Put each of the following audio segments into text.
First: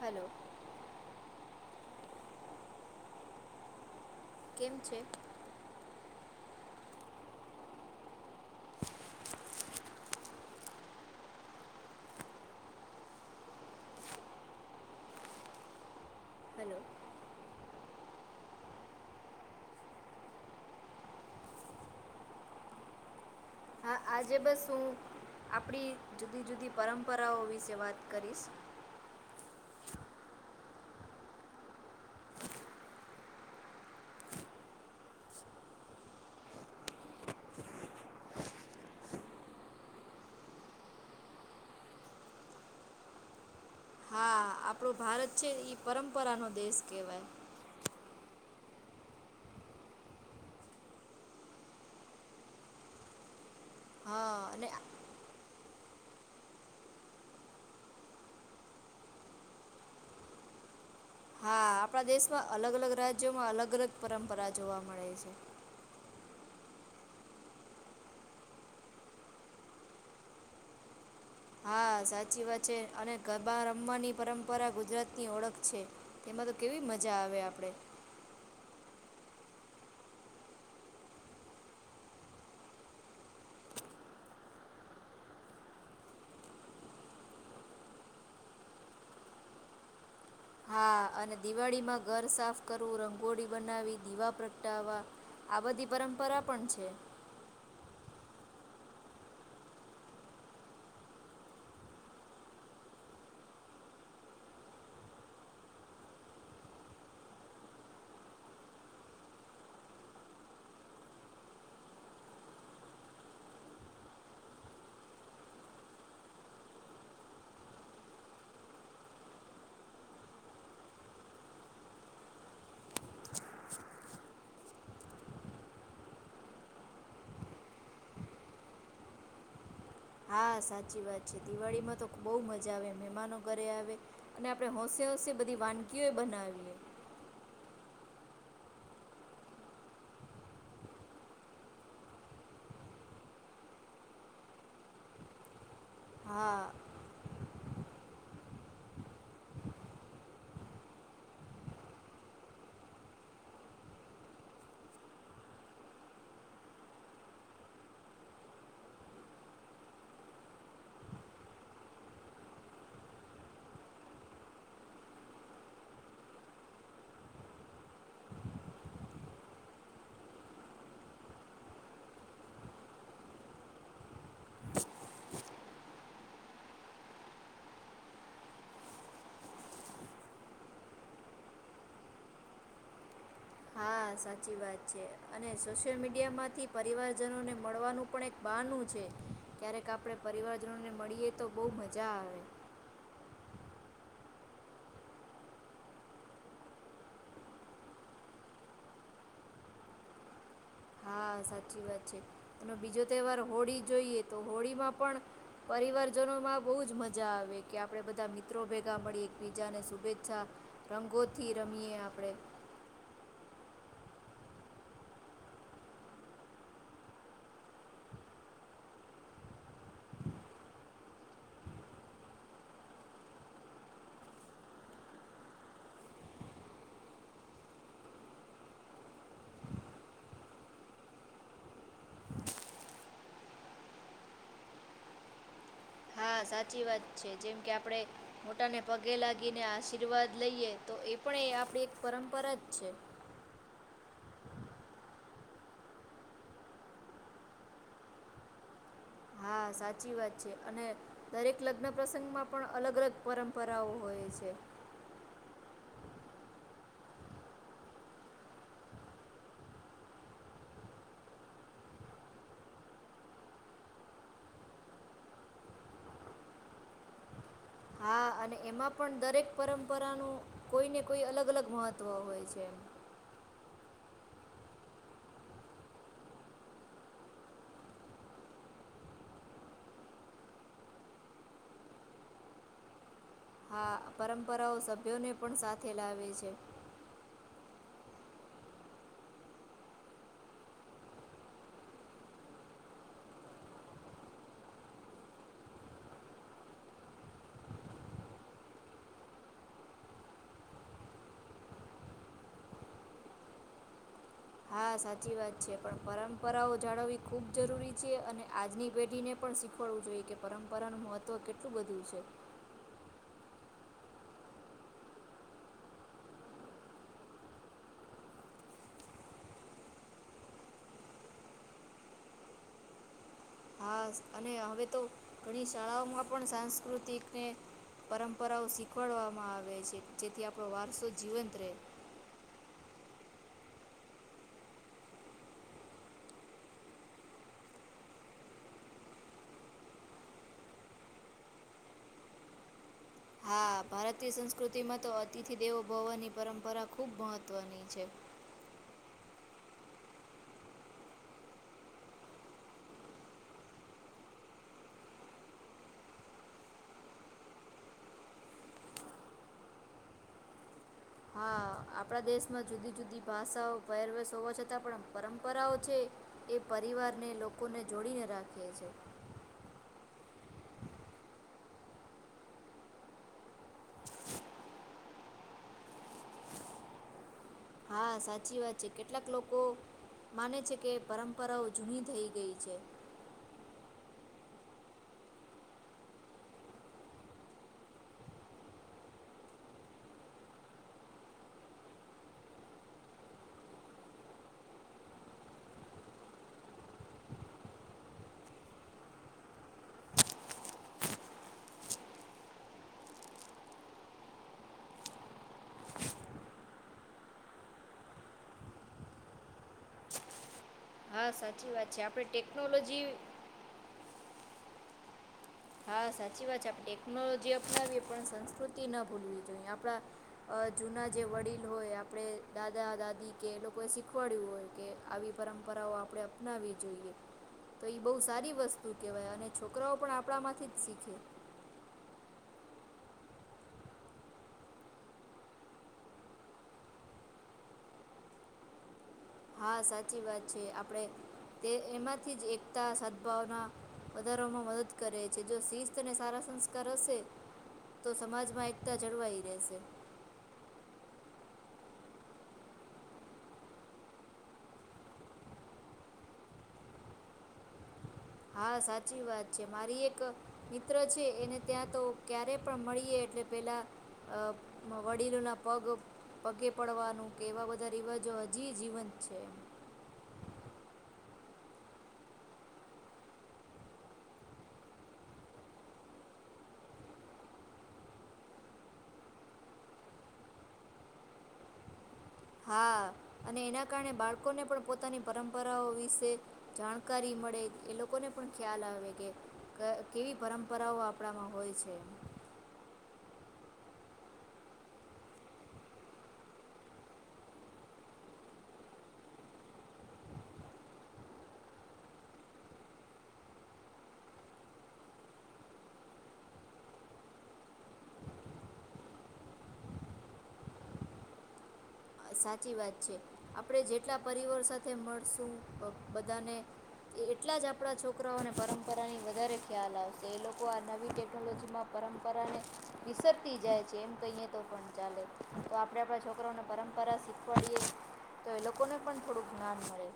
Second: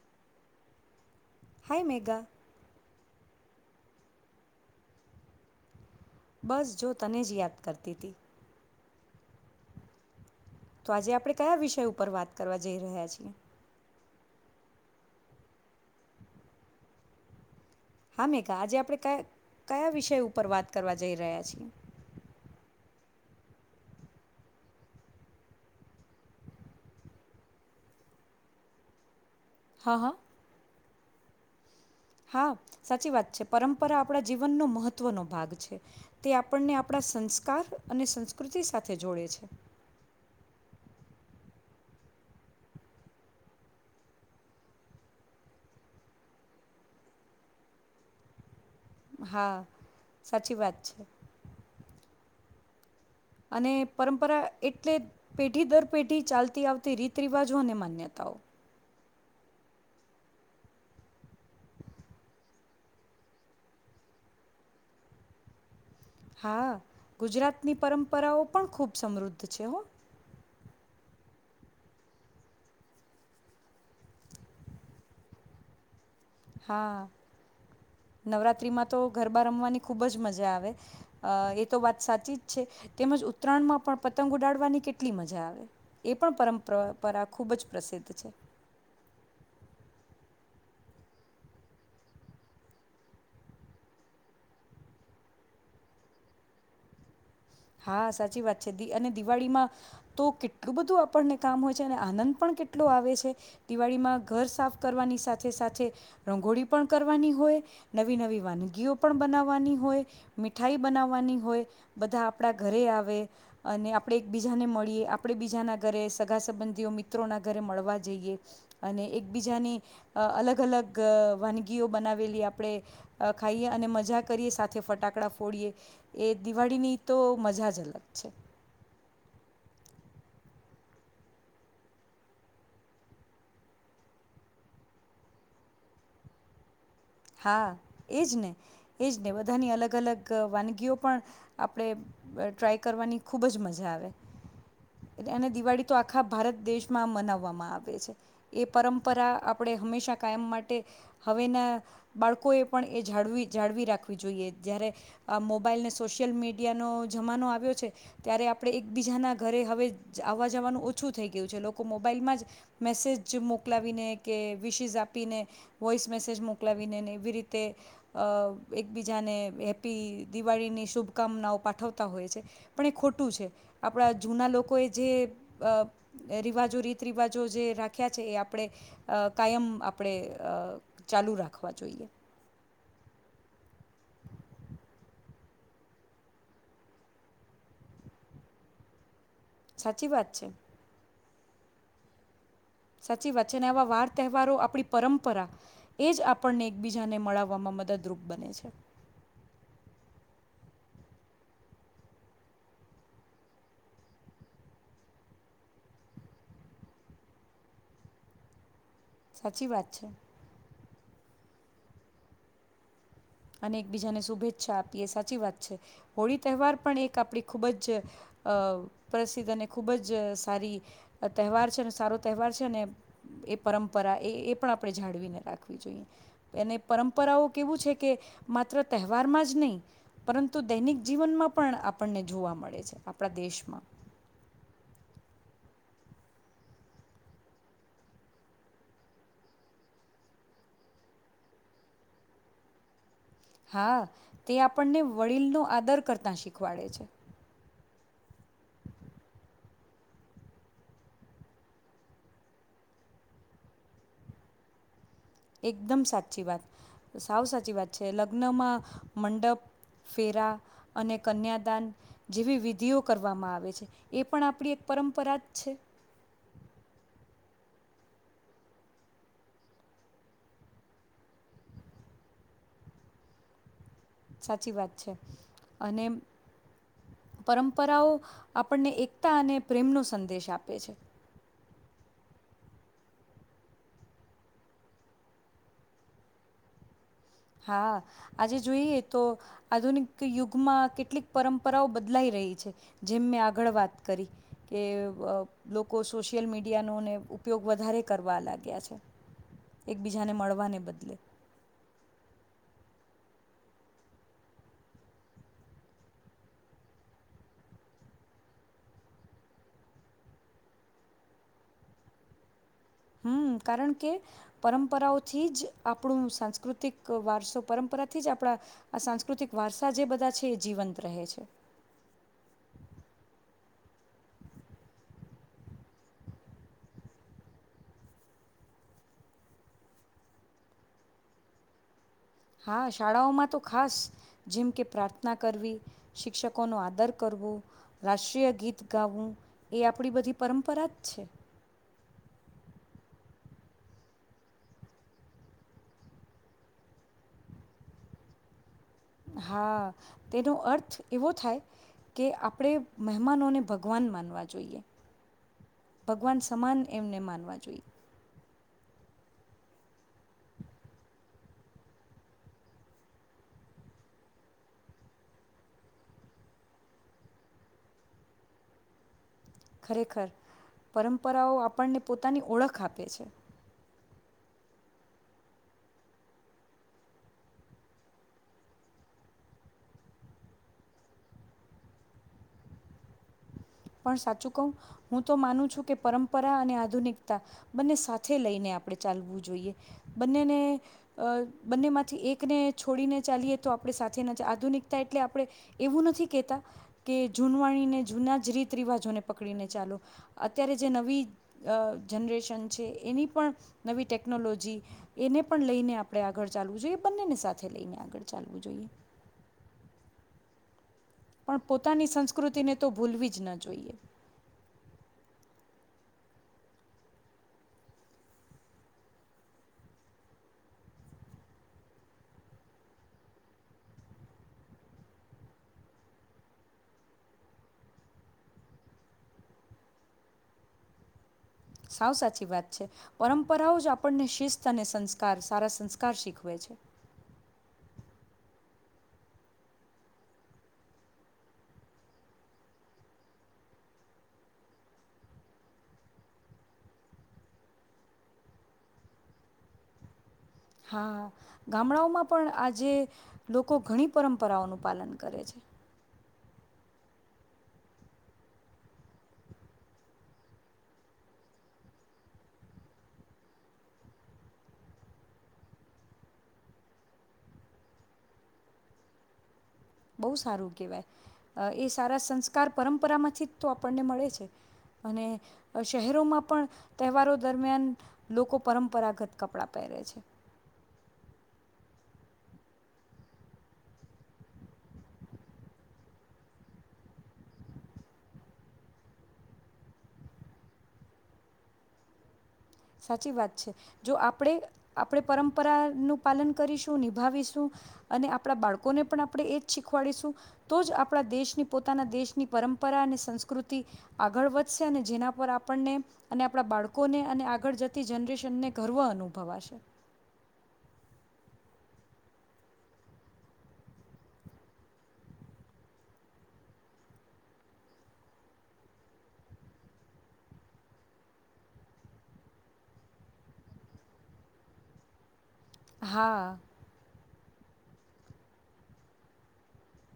Hello. Hi, Megha. કેમ છે. બસ જો તને જ યાદ કરતી તી. તો આજે આપણે કયા વિષય ઉપર વાત કરવા જઈ રહ્યા છીએ? હલો હા મેઘા આજે આપણે ક કયા વિષય ઉપર વાત કરવા જઈ રહ્યા છીએ? હા, આજે બસ હું આપડી જુદી જુદી પરંપરાઓ વિશે વાત કરીશ. હા-હા. હા, સાચી વાત છે પરંપરા આપણા જીવનનો મહત્વનો ભાગ છે. તે આપણને આપણા સંસ્કાર અને સંસ્કૃતિ સાથે જોડે છે. હા આપણો ભારત છે ઈ પરંપરાનો દેશ કહેવાય હા સાચી વાત છે. અને પરંપરા હા અને એટલે પેઢી દર પેઢી ચાલતી આવતી રીત રિવાજો અને માન્યતાઓ. હા આપણા દેશમાં અલગ અલગ રાજ્યોમાં અલગ અલગ પરંપરા જોવા મળે છે. હા ગુજરાતની પરંપરાઓ પણ ખૂબ સમૃદ્ધ છે હો. હા સાચી વાત છે અને ગરબા રમવાની પરંપરા ગુજરાત ની ઓળખ છે. તેમાં તો કેવી હા મજા આવે આપડે. નવરાત્રિમાં તો ગરબા રમવાની ખૂબ જ મજા આવે એ તો વાત સાચી જ છે, તેમજ ઉત્તરાયણમાં પણ પતંગ ઉડાડવાની કેટલી મજા આવે એ પણ પરંપરા ખૂબ જ પ્રસિદ્ધ છે. હા અને દિવાળીમાં ઘર સાફ કરવું, રંગોળી બનાવી, દીવા પ્રગટાાવવા આ બધી પરંપરા પણ છે. હા સાચી વાત છે અને દિવાળીમાં તો કેટલું બધું આપણને કામ હોય છે અને આનંદ પણ કેટલો આવે છે દિવાળીમાં ઘર સાફ કરવાની સાથે સાથે રંગોળી પણ કરવાની હોય, નવી નવી વાનગીઓ પણ બનાવવાની હોય, મીઠાઈ બનાવવાની હોય બધા આપણા ઘરે આવે અને આપણે એકબીજાને મળીએ આપણે બીજાના ઘરે સગા સંબંધીઓ મિત્રોના ઘરે મળવા જઈએ અને એકબીજાની અલગ અલગ વાનગીઓ બનાવેલી આપણે ખાઈએ અને મજા કરીએ સાથે ફટાકડા ફોડીએ એ દિવાળીની તો મજા જ અલગ છે. હા સાચી વાત છે દિવાળીમાં તો બહુ મજા આવે મહેમાનો ઘરે આવે અને આપણે હોંશે-હોશે બધી વાનગીઓ બનાવીએ હા એજ ને એજ ને બધાની અલગ-અલગ વાનગીઓ પણ આપણે ટ્રાય કરવાની ખૂબ જ મજા આવે અને દિવાળી તો આખા ભારત હા દેશમાં મનાવવામાં આવે છે એ પરંપરા આપણે હંમેશા કાયમ માટે હવેના બાળકોએ પણ એ જાળવી જાળવી રાખવી જોઈએ જ્યારે આ મોબાઈલને સોશિયલ મીડિયાનો જમાનો આવ્યો છે ત્યારે આપણે એકબીજાના ઘરે હવે આવવા જવાનું ઓછું થઈ ગયું છે લોકો મોબાઈલમાં જ મેસેજ મોકલાવીને કે વિશિસ આપીને વોઇસ મેસેજ મોકલાવી આવીનેને એવી રીતે એકબીજાને હેપી દિવાળીની શુભકામનાઓ પાઠવતા હોય છે, પણ એ ખોટું છે આપણા જૂના લોકોએ જે રિવાજો રીત રિવાજો જે રાખ્યા છે એ આપણે કાયમ આપણે ચાલુ રાખ રાખવા જોઈએ. હા સાચી વાત છે અને સોશિયલ મીડિયામાંથી પરિવારજનોને મળવાનું પણ એક બહાનું છે. ક્યારેક સાચી આપણે વાત છે પરિવારજનો ને મળીએે. તો બહુ મજા આવે. સાચી વાત છે અને આવા વાર તહેવારો આપણી પરંપરા એ જ આપણને એકબીજાને મળાવવામાં મદદરૂપ બને છે. હા સાચી વાત છે, અને બીજો તહેવાર હોળી જોઈએ તો હોળીમાં પણ પરિવારજનો માં બહુ જ મજા આવે કે આપડે બધા મિત્રો ભ મળી એક સાચી બીજા ને વાત છે શુભેચ્છા રંગોથી રમીએે આપડે. અને એકબીજાને શુભેચ્છા આપીએ એ સાચી વાત છે હોળી તહેવાર પણ એક આપણી ખૂબ જ અ પ્રસિદ્ધ અને ખૂબ જ સારી તહેવાર છે અને સારો તહેવાર છે અને એ પરંપરા એ એ પણ આપણે જાળવીને રાખવી જોઈએ એને પરંપરાઓ કેવું છે કે કે માત્ર તહેવારમાં જ નહીં પરંતુ દૈનિક જીવનમાં પણ આપણને જોવા મળે છે આપણા દેશમાં. હા સાચી વાત છે, જેમ કે આપણેે મોટાને પગે લાગીને આશીર્વાદ લઈએ તો એ પણ એ આપડી એક પરંપરા જ છે. હા તે આપણને વડીલનો આદર કરતા શીખવાડે છે. હા સાચી વાત છે અને દરેક લગ્ન પ્રસંગમાં પણ અલગ- અલગ પરંપરાઓ હોય છે. એકદમ સાચી, વાત સાવ સાચી વાત છે લગ્નમાં મંડપ, ફેરા, અને કન્યાદાન જેવી વિધિઓ કરવામાં આવે છે એ પણ આપણી એક પરંપરા જ છે. હા અને એમાં પણ દરેક પરંપરાનું કોઈને કોઈ અલગ- અલગ મહત્વ હોય છે એ સાચી વાત છે, અને પરંપરાઓ આપણને એકતા અને પ્રેમનો સંદેશ આપે છે. હા પરંપરાઓ સભ્યોને પણ સાથે લાવે છે. હા આજે જોઈએ તો આધુનિક યુગમાં કેટલીક પરંપરાઓ બદલાઈ રહી છે, જેમ મેં આગળ વાત કરી કે લોકો સોશિયલ મીડિયાનોને ઉપયોગ વધારે કરવા લાગ્યા છે. એકબીજાને મળવાને બદલે. હા સાચી વાત છે, પણ પરંપરાઓ જાળવવી ખૂબ જરૂરી છે અને આજની પેઢીને પણ શીખવાડવું જોઈએ કે પરંપરાનું મહત્ત્વ કેટલું બધું છે. હમમ, કારણ કે પરંપરાઓથી જ આપણું સાંસ્કૃતિક વારસો પરંપરાથી જ આપણા આ સાંસ્કૃતિક વારસા જે બધા છે એ જીવંત રહે છે. હા અને હવે તો ઘણી શાળાઓમાં પણ સાંસ્કૃતિકને પરંપરાઓ શીખવાડવામાં આવે છે જેથી આપણો વારસો જીવંત રહે. હા શાળાઓમાં તો ખાસ જેમ કે પ્રાર્થના કરવી, શિક્ષકોનો આદર કરવો, રાષ્ટ્રીય ગીત ગાવવું એ આપણી બધી પરંપરા જ છે. હા ભારતીય સંસ્કૃતિમાં તો અતિથિ દેવો ભવની પરંપરા ખૂબ મહત્વની છે. હા તેનો અર્થ એવો થાય કે આપણે મહેમાનોને ભગવાન માનવા જોઈએ ભગવાન સમાન એમને માનવા જોઈએ. હા આપણા દેશમાં જુદી-જુદી ભાષાઓ પેહરવેસ હોવા છતાં પણ પરંપરાઓ છે એ પરિવારને લોકોને જોડીને રાખીએ છે. ખરેખર પરંપરાઓ આપણને પોતાની ઓળખ આપે છે. હા સાચી વાત છે કેટલાક લોકો માને છે કે પરંપરાઓ જૂની થઈ ગઈ છે. પણ સાચું કહું, હું તો માનું છું કે પરંપરા અને આધુનિકતા બંને સાથે લઈને આપણે ચાલવું જોઈએ. બંનેને બંનેમાંથી એકને છોડીને ચાલીએ તો આપણે સાથે આધુનિકતા એટલે આપણે એવું નથી કહેતા, કે જૂનવાણીને જૂના જ રીત રિવાજોને પકડીને ચાલો અત્યારે જે નવી અ જનરેશન છે એની પણ નવી ટેકનોલોજી એને પણ લઈને આપણે આગળ ચાલવું જોઈએ બંનેને સાથે લઈને આગળ ચાલવું જોઈએ. હા પણ સાચી વાત પોતાની સંસ્કૃતિને તો ભૂલવી જ ના જોઈએ. હા સાચી વાત છે, આપ ટેકનોલોજી અપનાવીએ પણ સંસ્કૃતિ ના ભૂલવી જોઈએ આપણા અ જૂના જે વડીલ હોય આપણે દાદા-દાદી કે એ લોકોએ શીખવાડ્યું હોય કે આવી પરંપરાઓ આપણે અપનાવી જોઈએ તો એ બહુ સારી વસ્તુ કેહેવાય અને છોકરાઓ પણ આ પડામાં થી જ શીખે. સાવ સાચી વાત છે પરંપરાઓ જ આપણને શિસ્ત અને સંસ્કાર સારા સંસ્કાર શીખવે છે. હા સાચી વાત છે આપણેે તે એમાંથી જ એકતા સદભાવના વધારવામાં મદદ કરે છે જો શિસ્તને સારા સંસ્કાર હશે તો સમાજમાં એકતા જળવાઈ રહેશે. હા ગામડાઓમાં પણ આજે લોકો ઘણી પરંપરાઓનું પાલન કરે છે. હા સાચી વાત છે, મારી એક મિત્ર છે, એને ત્યાં તો ક્યારે પણ મળીએ એટલે પેલા અ વડીલોના પગ પગે પડવાનું કે એવા બધા રિવાજો હજી જીવંત છે. બહુ સારું કહેવાય એ સારા સંસ્કાર પરંપરામાંથી તો આપણને મળે છે અને શહેરોમાં પણ તહેવારો દરમિયાન લોકો પરંપરાગત કપડાં પહેરે છે. હા અને એના કારણે બાળકોને પણ પોતાની પરંપરાઓ વિશે જાણકારી મળે એ લોકોને પણ ખ્યાલ આવે કે કેવી પરંપરાઓ આપણામાં હોય છે. સાચી વાત છે જો આપણે આપણે પરંપરાનું પાલન કરીશું નિભાવીશું અને આપણા બાળકોને પણ આપણે એજ શીખવાડીશું તો જ આપણા દેશની પોતાના દેશની પરંપરા અને સંસ્કૃતિ આગળ વધશે અને જેના પર આપણને અને આપણા બાળકોને અને આગળ જતી જનરેશનને ગર્વ અનુભવાશે. સાચી વાત છે આપણે જેટલા પરિવાર સાથે મળશું બધાને એટલા જ આપણા છોકરાઓને પરંપરાની વધારે ખ્યાલ આવશે એ લોકો આ નવી ટેકનોલોજીમાં પરંપરાને વિસરતી જાય છે એમ કહીએ તો પણ ચાલે તો આપડે આપડા હા છોકરોને પરં રા શીખવાડીએ તો એ લોકોને પણ થોડું જ્ઞાન મળે.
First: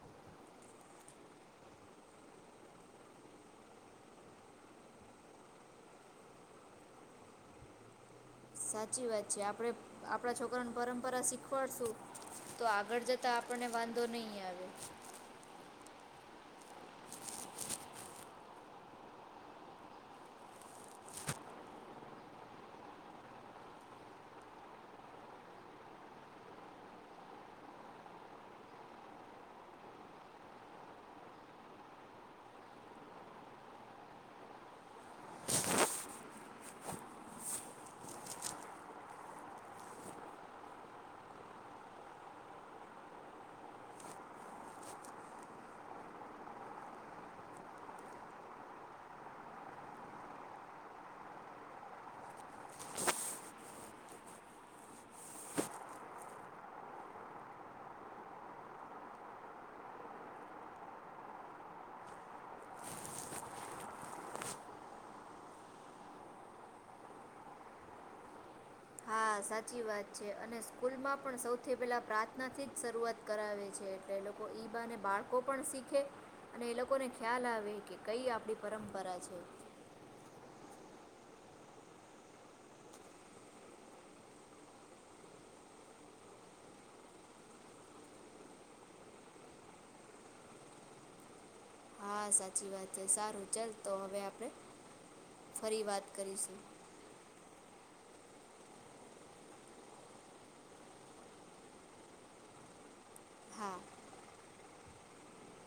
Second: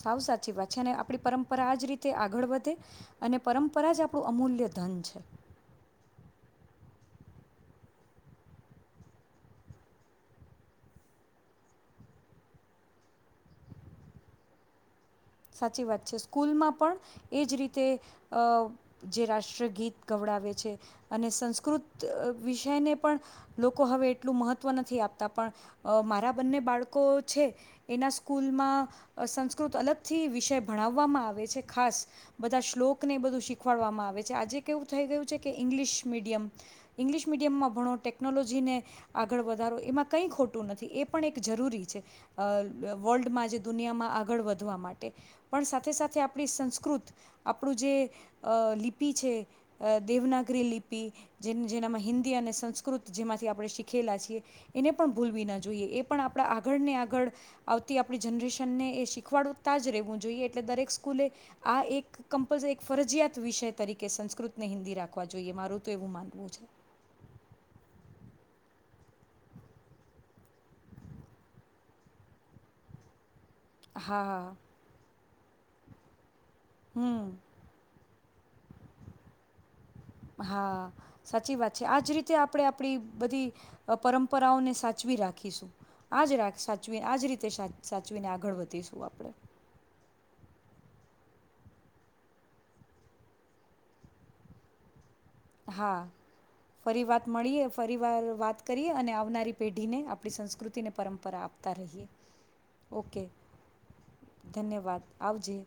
સાવ સાચી વાત છે અને આપણી પરંપરા આજ રીતે આગળ વધે અને પરંપરા જ આપણું અમૂલ્ય ધન છે. સાચી વાત છે આપડે આપણા છોકરાને પરંપરા શીખવાડશું તો આગળ જતા આપણને વાંધો નહી આવે. સાચી વાત છે સ્કૂલમાં પણ એ જ રીતે જે રાષ્ટ્રગીત ગવડાવે છે અને સંસ્કૃત વિષયને પણ લોકો હવે એટલું મહત્ત્વ નથી આપતા પણ મારા બંને બાળકો છે એના સ્કૂલમાં સંસ્કૃત અલગ થી વિષય ભણાવવામાં આવે છે ખાસ બધા શ્લોકને એ બધું શીખવાડવામાં આવે છે આજે કેવું થઈ ગયું છે કે ઇંગ્લિશ મીડિયમ ઇંગ્લિશ મીડિયમમાં ભણો ટેકનોલોજીને આગળ વધારો એમાં કંઈ ખોટું નથી એ પણ એક જરૂરી છે વર્લ્ડમાં જે દુનિયામાં આગળ વધવા માટે પણ સાથે સાથે આપણી સંસ્કૃત આપણું જે લિપિ છે દેવનાગરી લિપિ જે જેનામાં હિન્દી અને સંસ્કૃત જેમાંથી આપણે શીખેલા છીએ એને પણ ભૂલવી ના જોઈએ એ પણ આપણા આગળને આગળ આવતી આપણી જનરેશનને એ શીખવાડ [unintelligible] રેવું જોઈએ એટલે દરેક સ્કૂલે આ એક કમપલરી ફરજીયાત વિષય તરીકે સંસ્કૃતને હિન્દી રાખવા જોઈએ મારું તો એવું માનવું છે. હા સાચી વાત છે અને સ્કૂલમાં પણ સૌથી પેલા પ્રાર્થના થી જ શરૂઆત કરાવે છે એટલે એ લોકો હા, ઈબા અને બાળ કો પણ શીખે અને એ લોકોને હમ, ખ્યાલ આવે કે કઈ આપણી પરંપરા છે. હા સાચી વાત છે આજ રીતે આપણે આપણી બધી પરંપરાઓને સાચવી રાખીશું આજ સાચવીને આજ રીતે સાચવીને આગળ વધીશું આપણે. હા સાચી વાત છે સારું ચાલ તો હવે આપણે ફરી હા વાત કરીશું ફરી વાત મળીએ પરિવાર વાત કરીએ અને આવનારી પેઢીને આપણી સંસ્કૃતિને પરંપરા આપતા રહીએ ઓકે. હા. ધન્યવાદ આવજે.